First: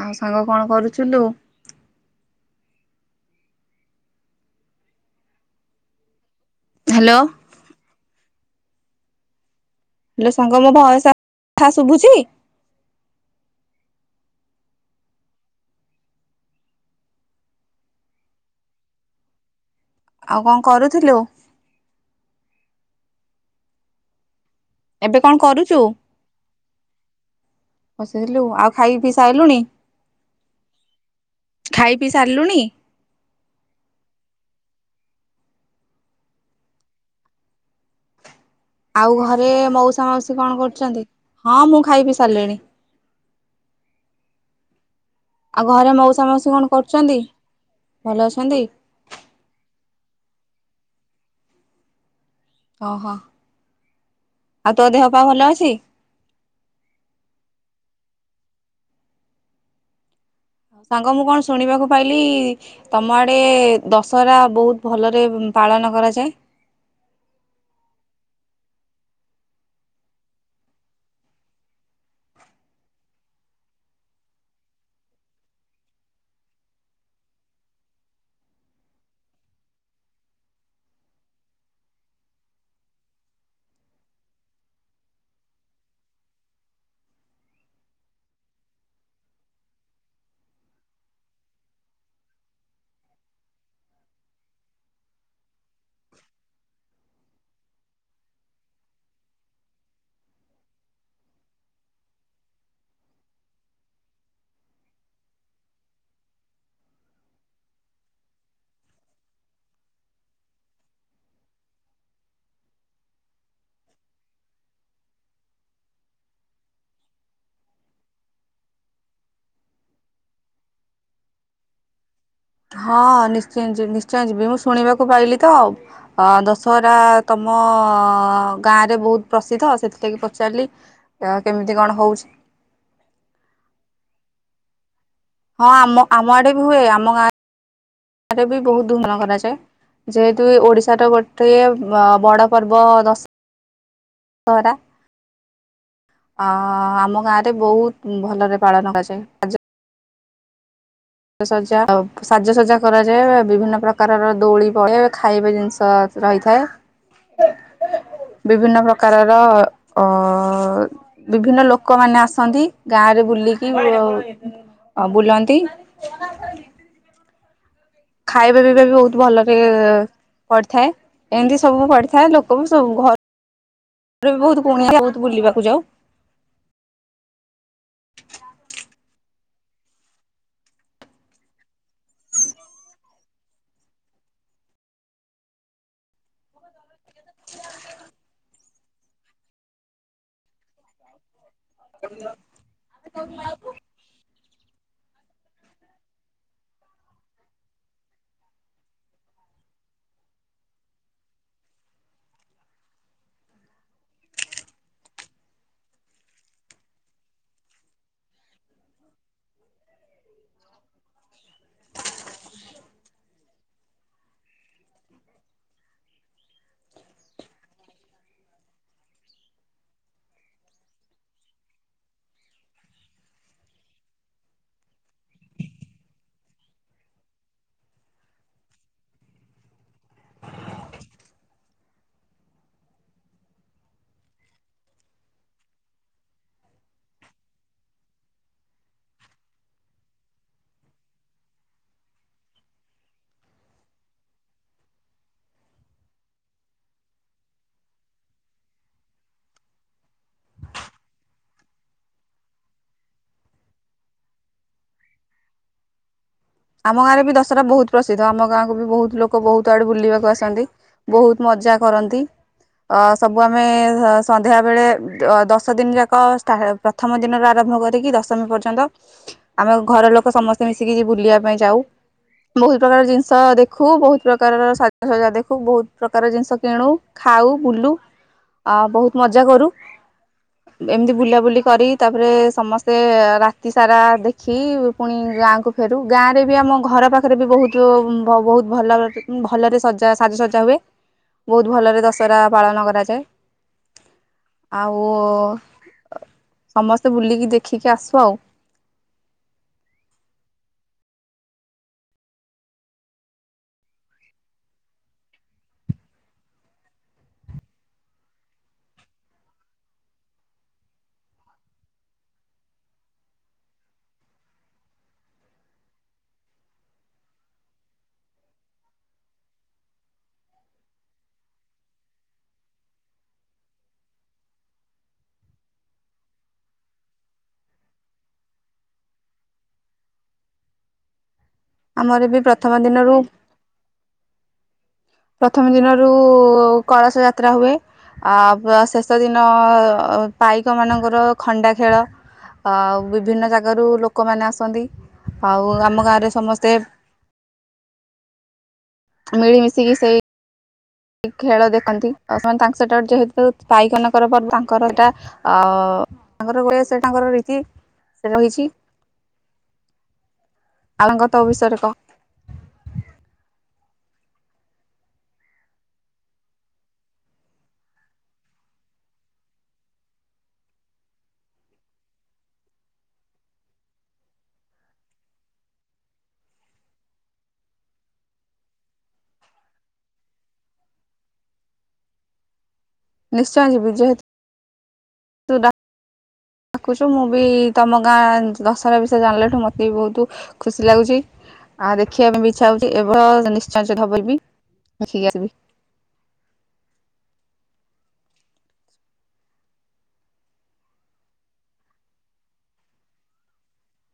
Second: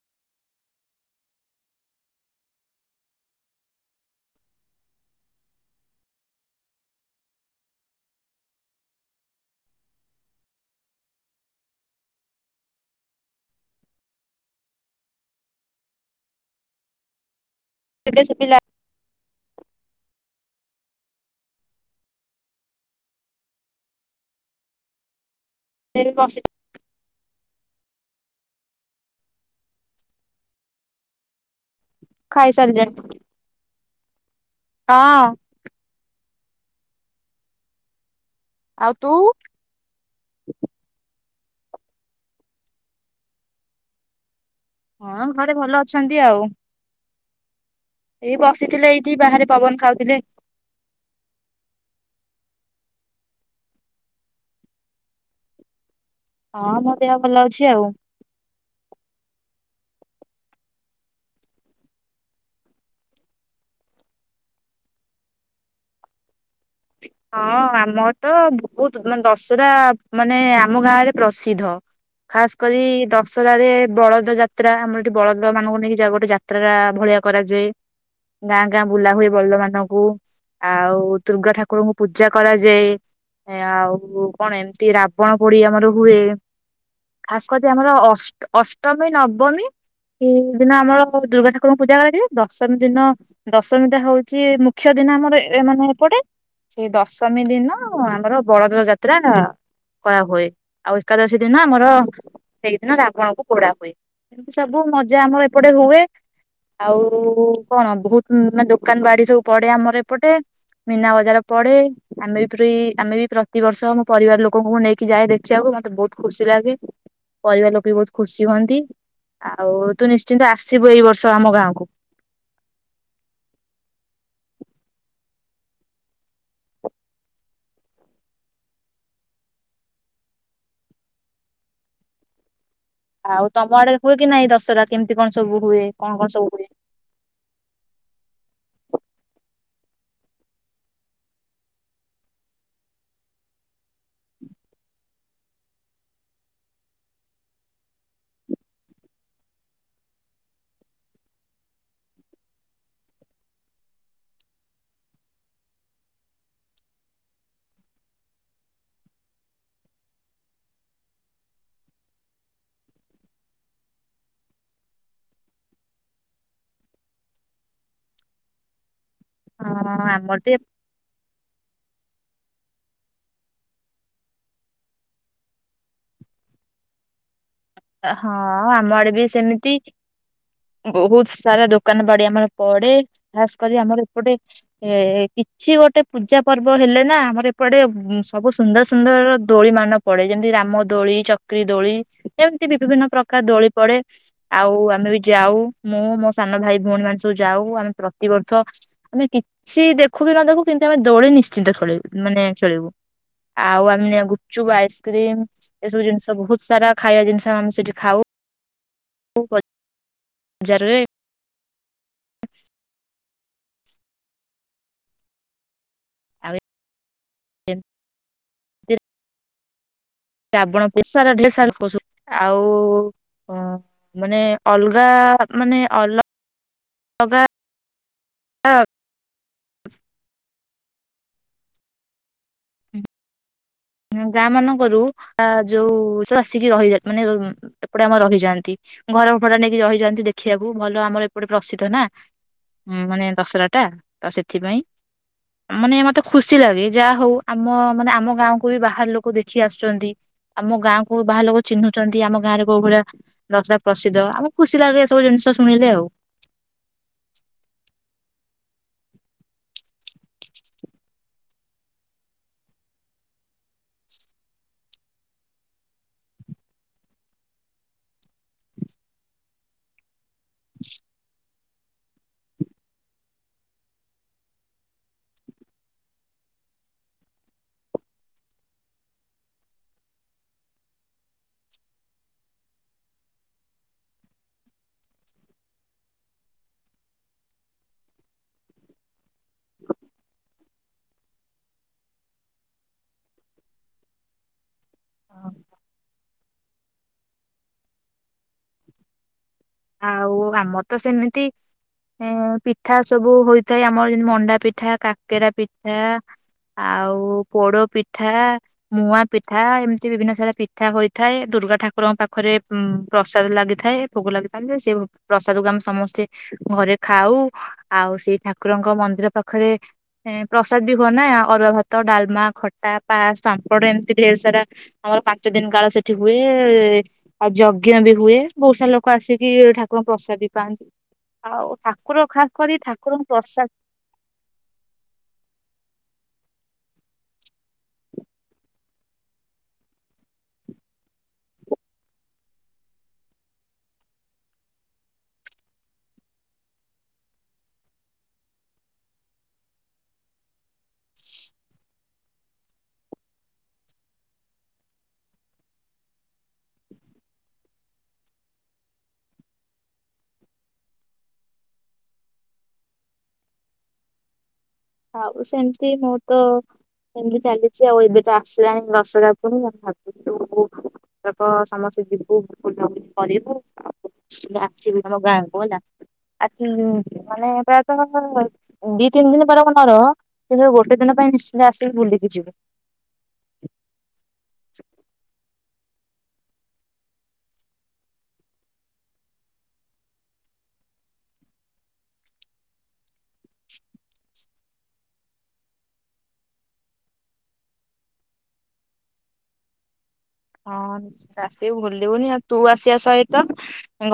ଆଉ ସାଙ୍ଗ କଣ କରୁଛୁଲୁ? ହାଲୋ। ହାଲୋ ସାଙ୍ଗ ମୋ ଭୟସ ଆ ଥା ଶୁଭୁଚି? ଏବେ ଶୁଭିଲା। ଆଉ କଁ କରୁଥିଲୁ? ଏବେ କଣ କରୁ ଏରି ବସି ବସିଥିଲୁ। ଆଉ ଖାଇ ପିଇ ସାଇଲୁଣି? ଖାଇ ପିଇ ସାରଲୁଣି? ଖାଇସାରିଲେଣି ହଁ। ଆଉ ଘରେ ମଉସା ମାଉସୀ କଣ କରୁଚନ୍ତି? ହଁ ମୁଁ ଖାଇ ପିଊ ସାରଲିଣି। ହଁ ଆଉ ଭଲ ଘରେ ଅଛନ୍ତି ମୋଉସା ଆଉ ମାଉସୀ କଣ କରୁଚନ୍ତି? ଏଇ ବସିଥିଲେ ଏଇଠି ବାହାରେ ପବନ ଖାଉଥୁଲେ। ଓହୋ ଆଉ ତୋ ଦେହ ପା ଭଲ ଅଛି? ହଁ ମୋ ଦେହ ଭଲ ଅଛି ଆଉ। ସାଙ୍ଗ ମୁଁ କଣ ଶୁଣିବାକୁ ପାଇଲି ତମ ଆଡ଼େ ଦଶହରା ବୋହୁତ ଭଲରେ ପାଳନ କରାଯାଏ। ହଁ ଆମର ତ ବୋହୁତ ମାନେ ଦଶରା ମାନେ ଆମ ଗାଁରେ ପ୍ରସିଦ୍ଧ। ଖାସ କରି ଦଶରାରେ ବଳଦ ଯାତ୍ରା ଆମର ଏଠି ବଳଦମାନଙ୍କୁ ନେଇକି ଯା ଗୋଟେ ଯାତ୍ରା ରା ଭଳିଆ କରାଯାଏ। ଗାଁ ଗାଁ ବୁଲା ହୁଏ ବଳଦମାନଙ୍କୁ ଆଉ ଦୁର୍ଗା ଠା କୁରଙ୍କୁ ପୂଜା କରାଯାଏ। ଆଉ କଣ ଏମତି ରାବଣ ପୋଡ଼ି ଆମର ହୁଏ। ଖାସ କରି ଆମର ଅଷ୍ଟ୍ ଅଷ୍ଟମୀ ନବମୀ ଇ ଦିନ ଆମର କୋଉ ଦୁର୍ଗା ଠାକୁରଙ୍କୁ ପୂଜା କରାଯାଏ। ଦଶମୀ ଦିନ ଦଶମୀଟା ହଉଚି ମୁଖ୍ୟ ଦିନ ଆମର ଏ ମାନେ ଏପଟେ। ସେଇ ଦଶମୀ ଦିନ ଆମର ବଳଦର ଯାତ୍ରା କରାହୁଏ। ଆଉ ଏକାଦଶୀ ଦିନ ଆମର ସେଇଦିନ ରାବଣକୁ ପୋଡ଼ା ହୁଏ। ଏମିତି ସବୁ ମଜା ଆମର ଏପଟେ ହୁଏ। ଆଉ କଣ ବୋହୁତ ନାଁ ଦୋକାନ ବାଡ଼ି ସବୁ ପଡେ ଆମର ଏପଟେ। ମୀନା ବଜାର ପଡେ। ଆମେ ବି ପ୍ରି ଆମେ ବି ପ୍ରତି ବର୍ଷ ମୋ ପରିବାର ଲୋକଙ୍କୁ ନେଇକି ଯାଏ ଦେଖିବାକୁ ମତେ ବୋହୁତ ଖୁସି ଲାଗେ ପରିବାର ଲୋକେ ବି ବୋହୁତ ଖୁସି ହୁଅନ୍ତି। ଆଉ ତୁ ନିଶ୍ଚିନ୍ତ ଆସିବୁ ଏଇ ବର୍ଷ ଆମ ଗାଁକୁ। ହଁ ନିଶ୍ଚୟ ଯିବି ନିଶ୍ଚୟ ଯିବି। ମୁଁ ଶୁଣିବାକୁ ପାଇଲି ତ ଅଁ ଦଶହରା ତମ ଗାଁରେ ବୋହୁତ ପ୍ରସିଦ୍ଧ ସେଥିଲାଗି ପଚାରିଲି ଅ କେମିତି କଣ ହୋଉଛି। ଆଉ ତମ ଆଡ଼େ ହୁଏ କି ନାଇଁ ଦଶରା? ହଁ ଆମ ଆମ ଆଡ଼େ ବି ହୁଏ ଆମ ଗାଁ ଆରେ ବି ବୋହୁତ ଧୁନ କରାଯାଏ। ଯେହେତୁ ଏ ଓଡିଶାର ଗୋଟେ ବ ବଡ଼ ପର୍ବ ଦଶ ହରା ଅଁ ଆମ ଗାଁରେ ବୋହୁତ ଭଲରେ ପାଳନ କରାଯାଏ। ଆଜ ସଜା ଆଉ ସାଜସଜା କରାଯାଏ। ବିଭିନ୍ନ ପ୍ରକାରର ଦୋଳି ପଡ଼େ ଖାଇବା ଜିନିଷ ରହିଥାଏ। ବିଭିନ୍ନ ପ୍ରକାରର ଅ ବିଭିନ୍ନ ଲୋକମାନେ ଆସନ୍ତି ଗାଁରେ ବୁଲିକି ଅ ବୁଲନ୍ତି‌। [unintelligible] ଖାଇବା ପିଇବା ବି ବୋହୁତ ଭଲକି ହଁ ଆମର ତ ଏ- ପଡ଼ିଥାଏ ଏନ୍ତି ସବୁ ପଡି଼ ଥାଏ ଲୋକ ବି ସବୁ ଘ ରେ ବି ବୋହୁତ କୁଣିଆ ବୋହୁତ ବୁଲିବାକୁ ଯାଉ। ହଁ ଆମ ଆଡ଼େ ବି ସେମିତି ବୋହୁତ ସାରା ଦୋକାନ ବାଡ଼ି ଆମର ପଡ଼େ। ଖାସ୍ କରି ଆମର ଏପଟେ ଏ କିଛି ଗୋଟେ ପୂଜା ପର୍ବ ହେଲେ ନାଁ ଆମର ଏପଟେ ଉଁ ସବୁ ସୁନ୍ଦର ସୁନ୍ଦର ଦୋଳି ମାନ ପଡ଼େ ଯେମିତି ରାମ ଦୋଳି ଚ କ୍ରି ଦୋଳି ଏମିତି ବି ବିଭିନ୍ନ ପ୍ରକାର ଦୋଳି ପଡେ ଆଉ ଆ ଆମେ ବି ଯାଉ, ମୁଁ ମୋ ସାନ ଭାଇ ଭଉଣୀ ମାନେ ସବୁ ଯାଉ ଆମେ ପ୍ରତିବର୍ଷ ଆମେ କିଛି ଦେଖୁ କି ନ ଦେଖୁ କିନ୍ତୁ ଆମେ ଦୋଳି ନିଶ୍ଚିନ୍ତ ଖେଳୁ ମାନେ ଖେଳିବୁ, ଆଉ ଆମେ ଗୁପଚୁପ, ଆଇସ୍କ୍ରିମ ଏସବୁ ଜିନିଷ ବହୁତ ସାରା ଖାଇବା ଜିନିଷ ଆମେ ସେଠି ଖାଉ [unintelligible] ବଜାରରେ [inaudible] ଆଉ [unintelligible] ରାବଣ ପେଷର ଠେଷର [unintelligible] ଆଉ ଉଁ ମାନେ ଅଲଗା ମାନେ ଅ ଅଲଗା ଆ [inaudible] ଗାଁ ମାନଙ୍କରୁ ଆ ଯୋଉ ସବୁ ଆସିକି ରହିଯା ମାନେ ଏପଟେ ଆମର ରହିଯାଆନ୍ତି, ଘର ଭଡା ନେଇକି ରହିଯାଆନ୍ତି, ଦେଖିଆକୁ ଭଲ ଆମର ଏପଟେ ପ୍ରସିଦ୍ଧ ନା ମାନେ ଦଶରାଟା ତ ସେଥିପାଇଁ ମାନେ ମତେ ଖୁସି ଲାଗେ ଯାହଉ ଆମ ମାନେ ଆମ ଗାଁକୁ ବି ବାହାର ଲୋକ ଦେଖି ଆସୁଛନ୍ତି, ଆମ ଗାଁକୁ ବାହାର ଲୋକ ଚିହ୍ନୁଛନ୍ତି, ଆମ ଗାଁରେ କୋଉ ଭଳିଆ ଦଶରା ପ୍ରସିଦ୍ଧ ଆମକୁ ଖୁସି ଲାଗେ ଏ ସବୁ ଜିନିଷ ଶୁଣିଲେ ଆଉ। ଆମ ଗାଁରେ ବି ଦଶରା ବହୁତ ପ୍ରସିଦ୍ଧ, ଆମ ଗାଁକୁ ବି ବହୁତ ଲୋକ ବହୁତ ଆଡୁ ବୁଲିବାକୁ ଆସନ୍ତି, ବହୁତ ମଜା କରନ୍ତି, ଅ ସବୁ ଆମେ ସନ୍ଧ୍ୟା ବେଳେ ଦଶ ଦିନ ଯାକ ସ୍ଥା ପ୍ରଥମ ଦିନରୁ ଆରମ୍ଭ କରିକି ଦଶମୀ ପର୍ଯ୍ୟନ୍ତ ଆମ ଘର ଲୋ କ ସମସ୍ତେ ମିଶିକି ଯି ବୁଲିଆ ପାଇଁ ଯାଉ ବହୁତ ପ୍ରକାର ଜିନିଷ ଦେଖୁ, ବହୁତ ପ୍ରକାରର ସାଜସଜ୍ଜା ଦେଖୁ ବହୁତ ପ୍ରକାର ଜିନିଷ କିଣୁ ଖାଉ ବୁଲୁ ଆ ବହୁତ ମଜା କରୁ, ଏମିତି ବୁଲାବୁଲି କରି ତାପରେ ସମସ୍ତେ ରାତି ସାରା ଦେଖି ପୁଣି ଗାଁକୁ ଫେରୁ। ଗାଁରେ ବି ଆମ ଘର ପାଖରେ ବୋହୁତ ବ ବହୁତ ଭଲ ଭଲରେ ସଜା ସାଜସଜ୍ଜା ହୁଏ, ବୋହୁତ ଭଲରେ ଦଶହରା ପାଳନ କରାଯାଏ। ଆଉ ସମସ୍ତେ ବୁଲିକି ଦେଖିକି ଆସୁ ଆଉ। ଆଉ ଆମର ତ ସେମିତି ଏଁ ପିଠା ସବୁ ହୋଇଥାଏ ଆମର ଯେମିତି ମଣ୍ଡା ପିଠା କାକେରା ପିଠା ଆଉ ପୋଡ ପିଠା ମୁଆଁ ପିଠା ଏମିତି ବିଭିନ୍ନ ସାରା ପିଠା ହୋଇଥାଏ ଦୁର୍ଗା ଠାକୁରଙ୍କ ପାଖରେ ଉଁ ପ୍ରସାଦ ଲାଗିଥାଏ ଭୋଗ ଲାଗି [unintelligible] ଲେ ସେ ପ୍ରସାଦକୁ ଆମେ ସମସ୍ତେ ଘରେ ଖାଉ ଆଉ ସେଇ ଠାକୁରଙ୍କ ମନ୍ଦିର ପାଖରେ ପ୍ରସାଦ ବି ହୁଅ ନା ଅରୁଆ ଭାତ ଡାଲମା ଖଟା ପା ସାମ୍ପଡ ଏମିତି ଢେର ସାରା ଆମର ପାଞ୍ଚ ଦିନ କାଳ ସେଠି ହୁଏ ଆଉ ଯଜ୍ଞ ବି ହୁଏ ବହୁତ ସାରା ଲୋକ ଆସି କିି ଠାକୁରଙ୍କ ପ୍ରସାଦ ବି ପାଆନ୍ତି। ଆଉ ଆମର ଠାକୁର ବି ଖାସ୍ କରି ପ୍ରଥମ ଦିନରୁ ଠାକୁରଙ୍କୁ ପ୍ରସାଦ ପ୍ରଥମ ଦିନରୁ କଳସ ଯାତ୍ରା ହୁଏ। ଆ ବା ଶେଷ ଗତ ଦିନ ପାଇକମାନଙ୍କର ଖଣ୍ଡା ଖେଳ, ଆଉ ବିଭିନ୍ନ ଜାଗାରୁ ଲୋକମାନେ ଆସନ୍ତି ଆଉ ଆମ ଗାଁରେ ସମସ୍ତେ ମିଳି ମିଶିକି ସେଇ ଖେଳ ଦେଖନ୍ତି ଆଉ ସେମାନେ ତାଙ୍କ ସେଟା ଯେହେତୁ ପାଇକ ନା କର ପରେ ଆଙ୍କର ସେଇଟା ତାଙ୍କର ସେ ହୁଏ ତାଙ୍କର ରୀତି ସେ ରହିଛି [unintelligible] ତ ବିଷୟରେ କହ ଆଉ ସେମିତି ମୁଁ ତ ସେମିତି ଚାଲିଛି ଆଉ ଏବେ ତ ଆସିଲାଣି ଦଶହରା ପୁଣି ଭାବିଛୁ, ଏଥର ସମସ୍ତେ ଯିବୁ ବୁୁ କରିବୁ ଆସିବୁ ଆମ ଗାଁକୁ ହେଲା ଆ ମାନେ ପ୍ରାୟତଃ ଦି ତିନି ଦିନ ପରେ ଆର କିନ୍ତୁ ଗୋଟେ ଦିନ ପାଇଁ ନିଶ୍ଚିନ୍ତ ଆସିକି ବୁଲିକି ଯିବୁ ନିଶ୍ଚୟ ଯିବି, ଯେହେତୁ ତୁ ଡାକୁଛୁ ମୁଁ ବି ତମ ଗାଁ ଦଶହରା ବିଷୟ ଜାଣିଲାଠୁ ମତେ ବି ବହୁତ ଖୁସି ଲାଗୁଛି ଆ ଦେଖିବା ପାଇଁ ବି ଇ୍ଛା ହଉଛି ଏ ବର୍ଷ ନିଶ୍ଚୟ ଯଦି ହବଲବି ଦେଖିକି ଆସିବି ହଁ ନିଶ୍ଚିତ ଆସିବୁ ଭୁଲିବୁନି ଆଉ ତୁ ଆସିବା ସହିତ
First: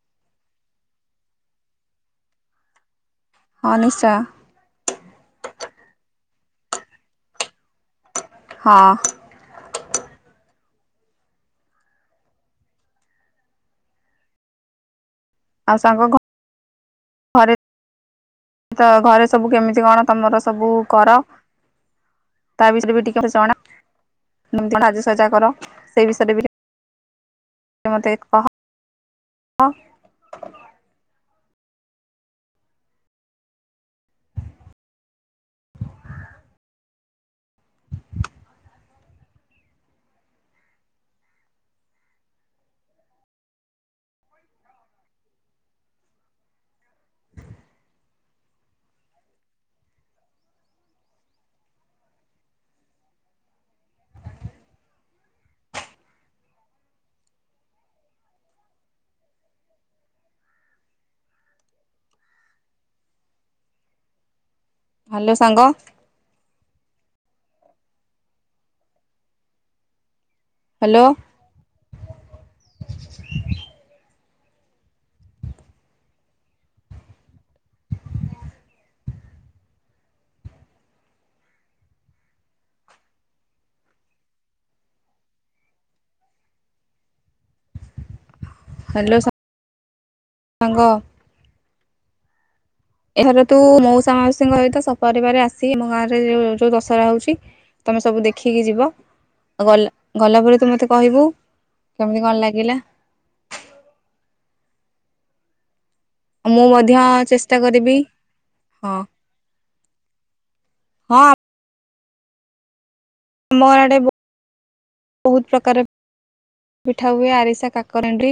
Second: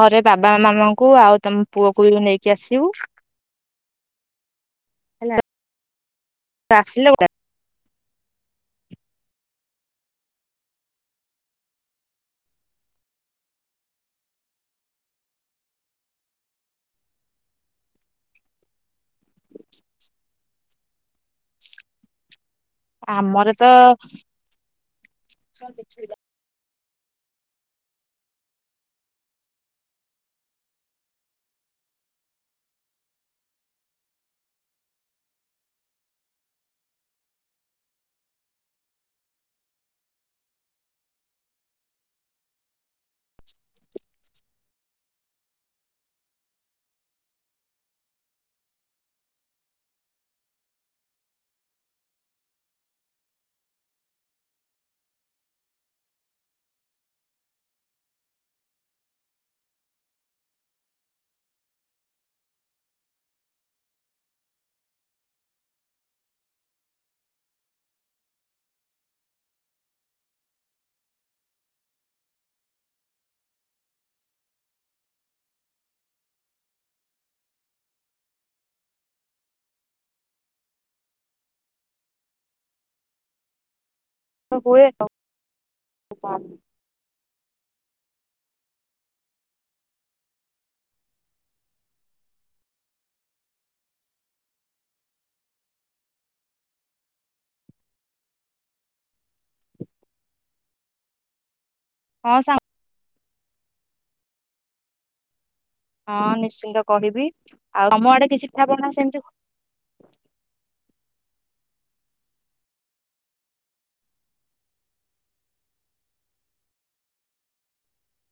ଘରେ ବାବା ମାମାଙ୍କୁ ଆଉ ତମ ପୁଅକୁ ବି ନେଇକି ଆସିବୁ। ହଁ ନିଶ୍ଚୟ। ହେଲା ଆସିଲ [unintelligible] ହଁ ଆଉ ସାଙ୍ଗ ଘରେ ଘରେ ସବୁ କେମିତି କଣ ତମର ସବୁ କର। ତା ବିଷୟରେ ବି ଟିକେ ଆମର ଜଣା, ତ ଏମତି ସାଜସଜା କର ସେଇ ବିଷୟରେ ବି। ସେ ମତେ କହ [inaudible] ହ୍ୟାଲୋ ସାଙ୍ଗ। ହ୍ୟାଲୋ ହୁଏ ଆଉ [inaudible] ହ୍ୟାଲୋ ସା ସାଙ୍ଗ ଏହାର ତୁ ମଉସା ମାଉସୀଙ୍କ ସହିତ ସପାରିବାର ଆସିିକି ମୋ ଗାଁରେ ଯୋଉ ଦଶହରା ହେଉଛି, ତମେ ସବୁ ଦେଖିକି ଯିବ ଆଉ ଗଲା ଗଲା ପରେରେ ତୁ ମୋତେ କହିବୁ। କେମିତି କଣ ସାଙ୍ଗ, ଲାଗିଲା। ହଁ ମୁଁ ନିଶ୍ଚିନ୍ତ ମଧ୍ୟ କହିବି, ଚେଷ୍ଟା ଆଉ କରିବି ତମ ଆଡେ କିଛି [unintelligible] ହଁ ସେମିତି। ହଁ ଆମର ଆଡେ ବ ବହୁତ ପ୍ରକାର ପିଠା ହୁଏ ଆରିସା କାକରା ଏଣ୍ଡୁରି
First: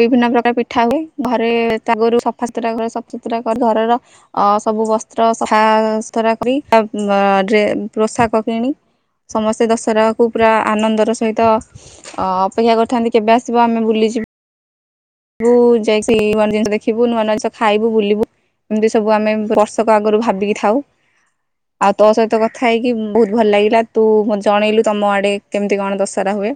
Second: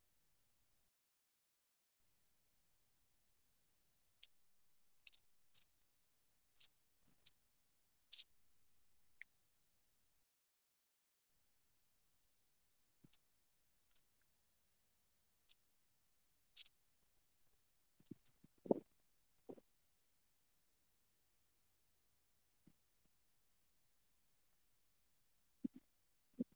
ବିଭିନ୍ନ ପ୍ରକାର ପିଠା ହୁଏ ଘରେ ତାଗରୁ ସଫାସତୁରା ସା ସୁତୁରା କରି ଘରର ସବୁ ବସ୍ତ୍ର ସଫା ସୁତୁରା କରି ଡ୍ରେ ପୋଷାକ କିଣି ସମସ୍ତେ ଦଶହରା ପୁରା ଆନନ୍ଦର ସହିତ ଅପେକ୍ଷା କରିଥାନ୍ତି କେବେ ଆସିବ ଆମେ ବୁଲିଯିବୁ। ଠୁ ଯାଇକି ସେ ଜିନିଷ ଦେଖିବୁ ନୂଆ ନୂଆ ଜିନିଷ ଖାଇବୁ ବୁଲିବୁ ଏମିତି ସବୁ ଆମେ ବର୍ଷକ ଆଗରୁ ଭାବିକି ଥାଉ ଆଉ ତୋ ସହିତ କଥା ହେଇକି ବହୁତ ଭଲ ଲାଗିଲା ତୁ ଜଣେଇଲୁ ତମ ଆଡେ କେମିତି କଣ ଦଶହରା ହୁଏ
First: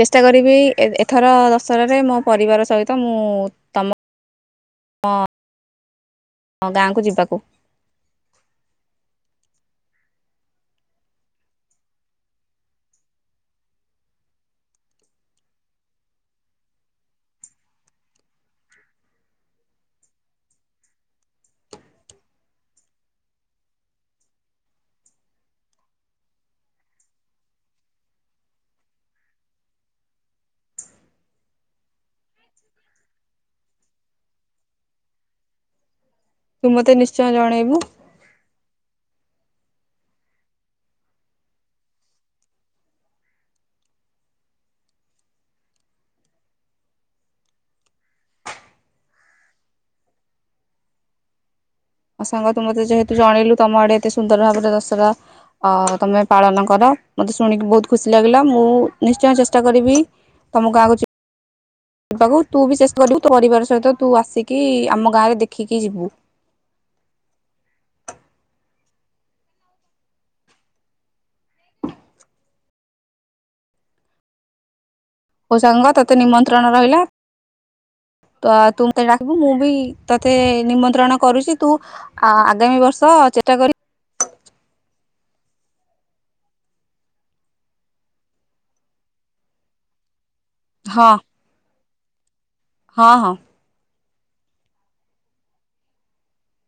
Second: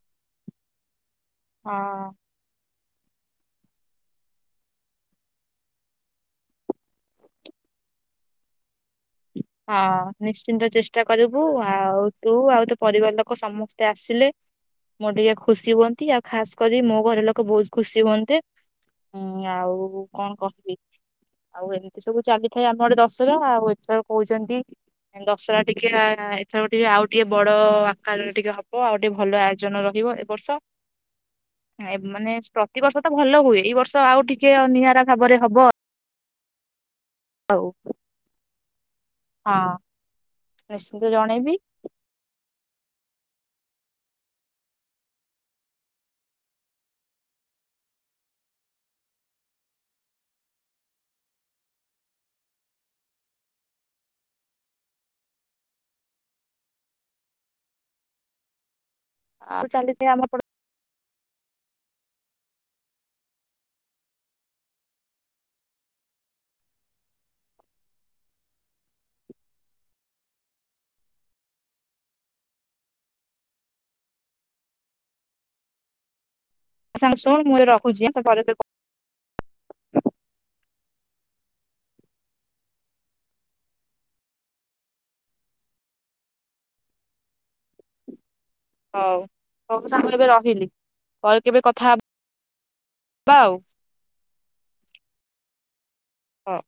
ଚେଷ୍ଟା କରିବି ଏ ଏଥର ଦଶହରାରେ ରେ ହଁ ମୋ ପରିବାର ସହିତ ମୁଁ ତମ ହଁ ହଁ ଗାଁକୁ ଯିବାକୁ ହଁ ନିଶ୍ଚିନ୍ତ ଚେଷ୍ଟା କରିବୁ ଆଉ ତୁ ଆଉ ତୋ ପରିବାର ଲୋକ ସମସ୍ତେ ଆସିଲେ ମୋର ଟିକେ ଖୁସି ହୁଅନ୍ତି ଆଉ ଖାସ କରି ମୋ ଘର ଲୋକ ବହୁତ ଖୁସି ହୁଅନ୍ତେ ଉଁ ଆଉ କଣ କହିବି ଆଉ ଏମିତି ସବୁ ଚାଲିଥାଏ ଆମର ଦଶହରା ଆଉ ଏଥର କହୁଛନ୍ତି ଦଶହରା ଟିକେ ଏଥର ଟିକେ ଆଉ ଟିକେ ବଡ ଆକାରରେ ଟିକେ ହବ ଆଉ ଟିକେ ଭଲ ଆୟୋଜନ ରହିବ ଏ ବର୍ଷ ମାନେ ପ୍ରତିବର୍ଷ ତ ଭଲ ହୁଏ ଏଇ ବର୍ଷ ଆଉ ଟିକେ ନିଆରା ଭାବରେ ହବ ଆଉ। ତୁ ମତେ ନିଶ୍ଚ ଚୟ ଜଣେଇବୁ ହଁ ନିଶିନ୍ତ ଜଣେଇବି। ଆ ସାଙ୍ଗ ତୁ ମତେ ଯେହେତୁ ଜଣେଇଲୁ ତମ ଆଡେ ଏତେ ସୁନ୍ଦର ଭାବରେ ଦଶହରା ଅ ତମେ ପାଳନ କର ମତେ ଶୁଣିକି ବହୁତ ଖୁସି ଲାଗିଲା ମୁଁ। ନିଶ୍ଚୟ ଆଉ ଚେଷ୍ଟା କରିବି ଚାଲିଥାଏ ଆମ ତମକୁ ଗାଁ କୁ ଯି ପାକୁ ତୁ ବି ଚେଷ୍ଟ କରିବୁ ତୋ ପରିବାର ସହିତ ତୁ ଆସିକି ଆମ ଗାଁରେ ଦେଖିକି ଯିବୁ। ହ ସାଙ୍ଗତତେ ନିମନ ତ୍ରଣ ରହିଲା ପଡୋଶୀ ସାଙ୍ଗ। ଶୁଣ ମୁଁ ଏବେ ରଖୁଛି ଆଁ, ତୋ ପରେ ତ ତୁ ଡାକିବୁ ମୁଁ ବି ତୋତେ ନିମନ୍ତ୍ରଣ କରୁଛି ତୁ। ଆ ଆଗାମୀ ବର୍ଷ ଚେଷ୍ଟା କରିବି। ହଉ ହଉ ମୁଁ ସାଙ୍ଗ ଏବେ ର ଖିଲି ହଁ ପରେ କେବେ କଥା ହ ହଁ ହଁ। ହଁ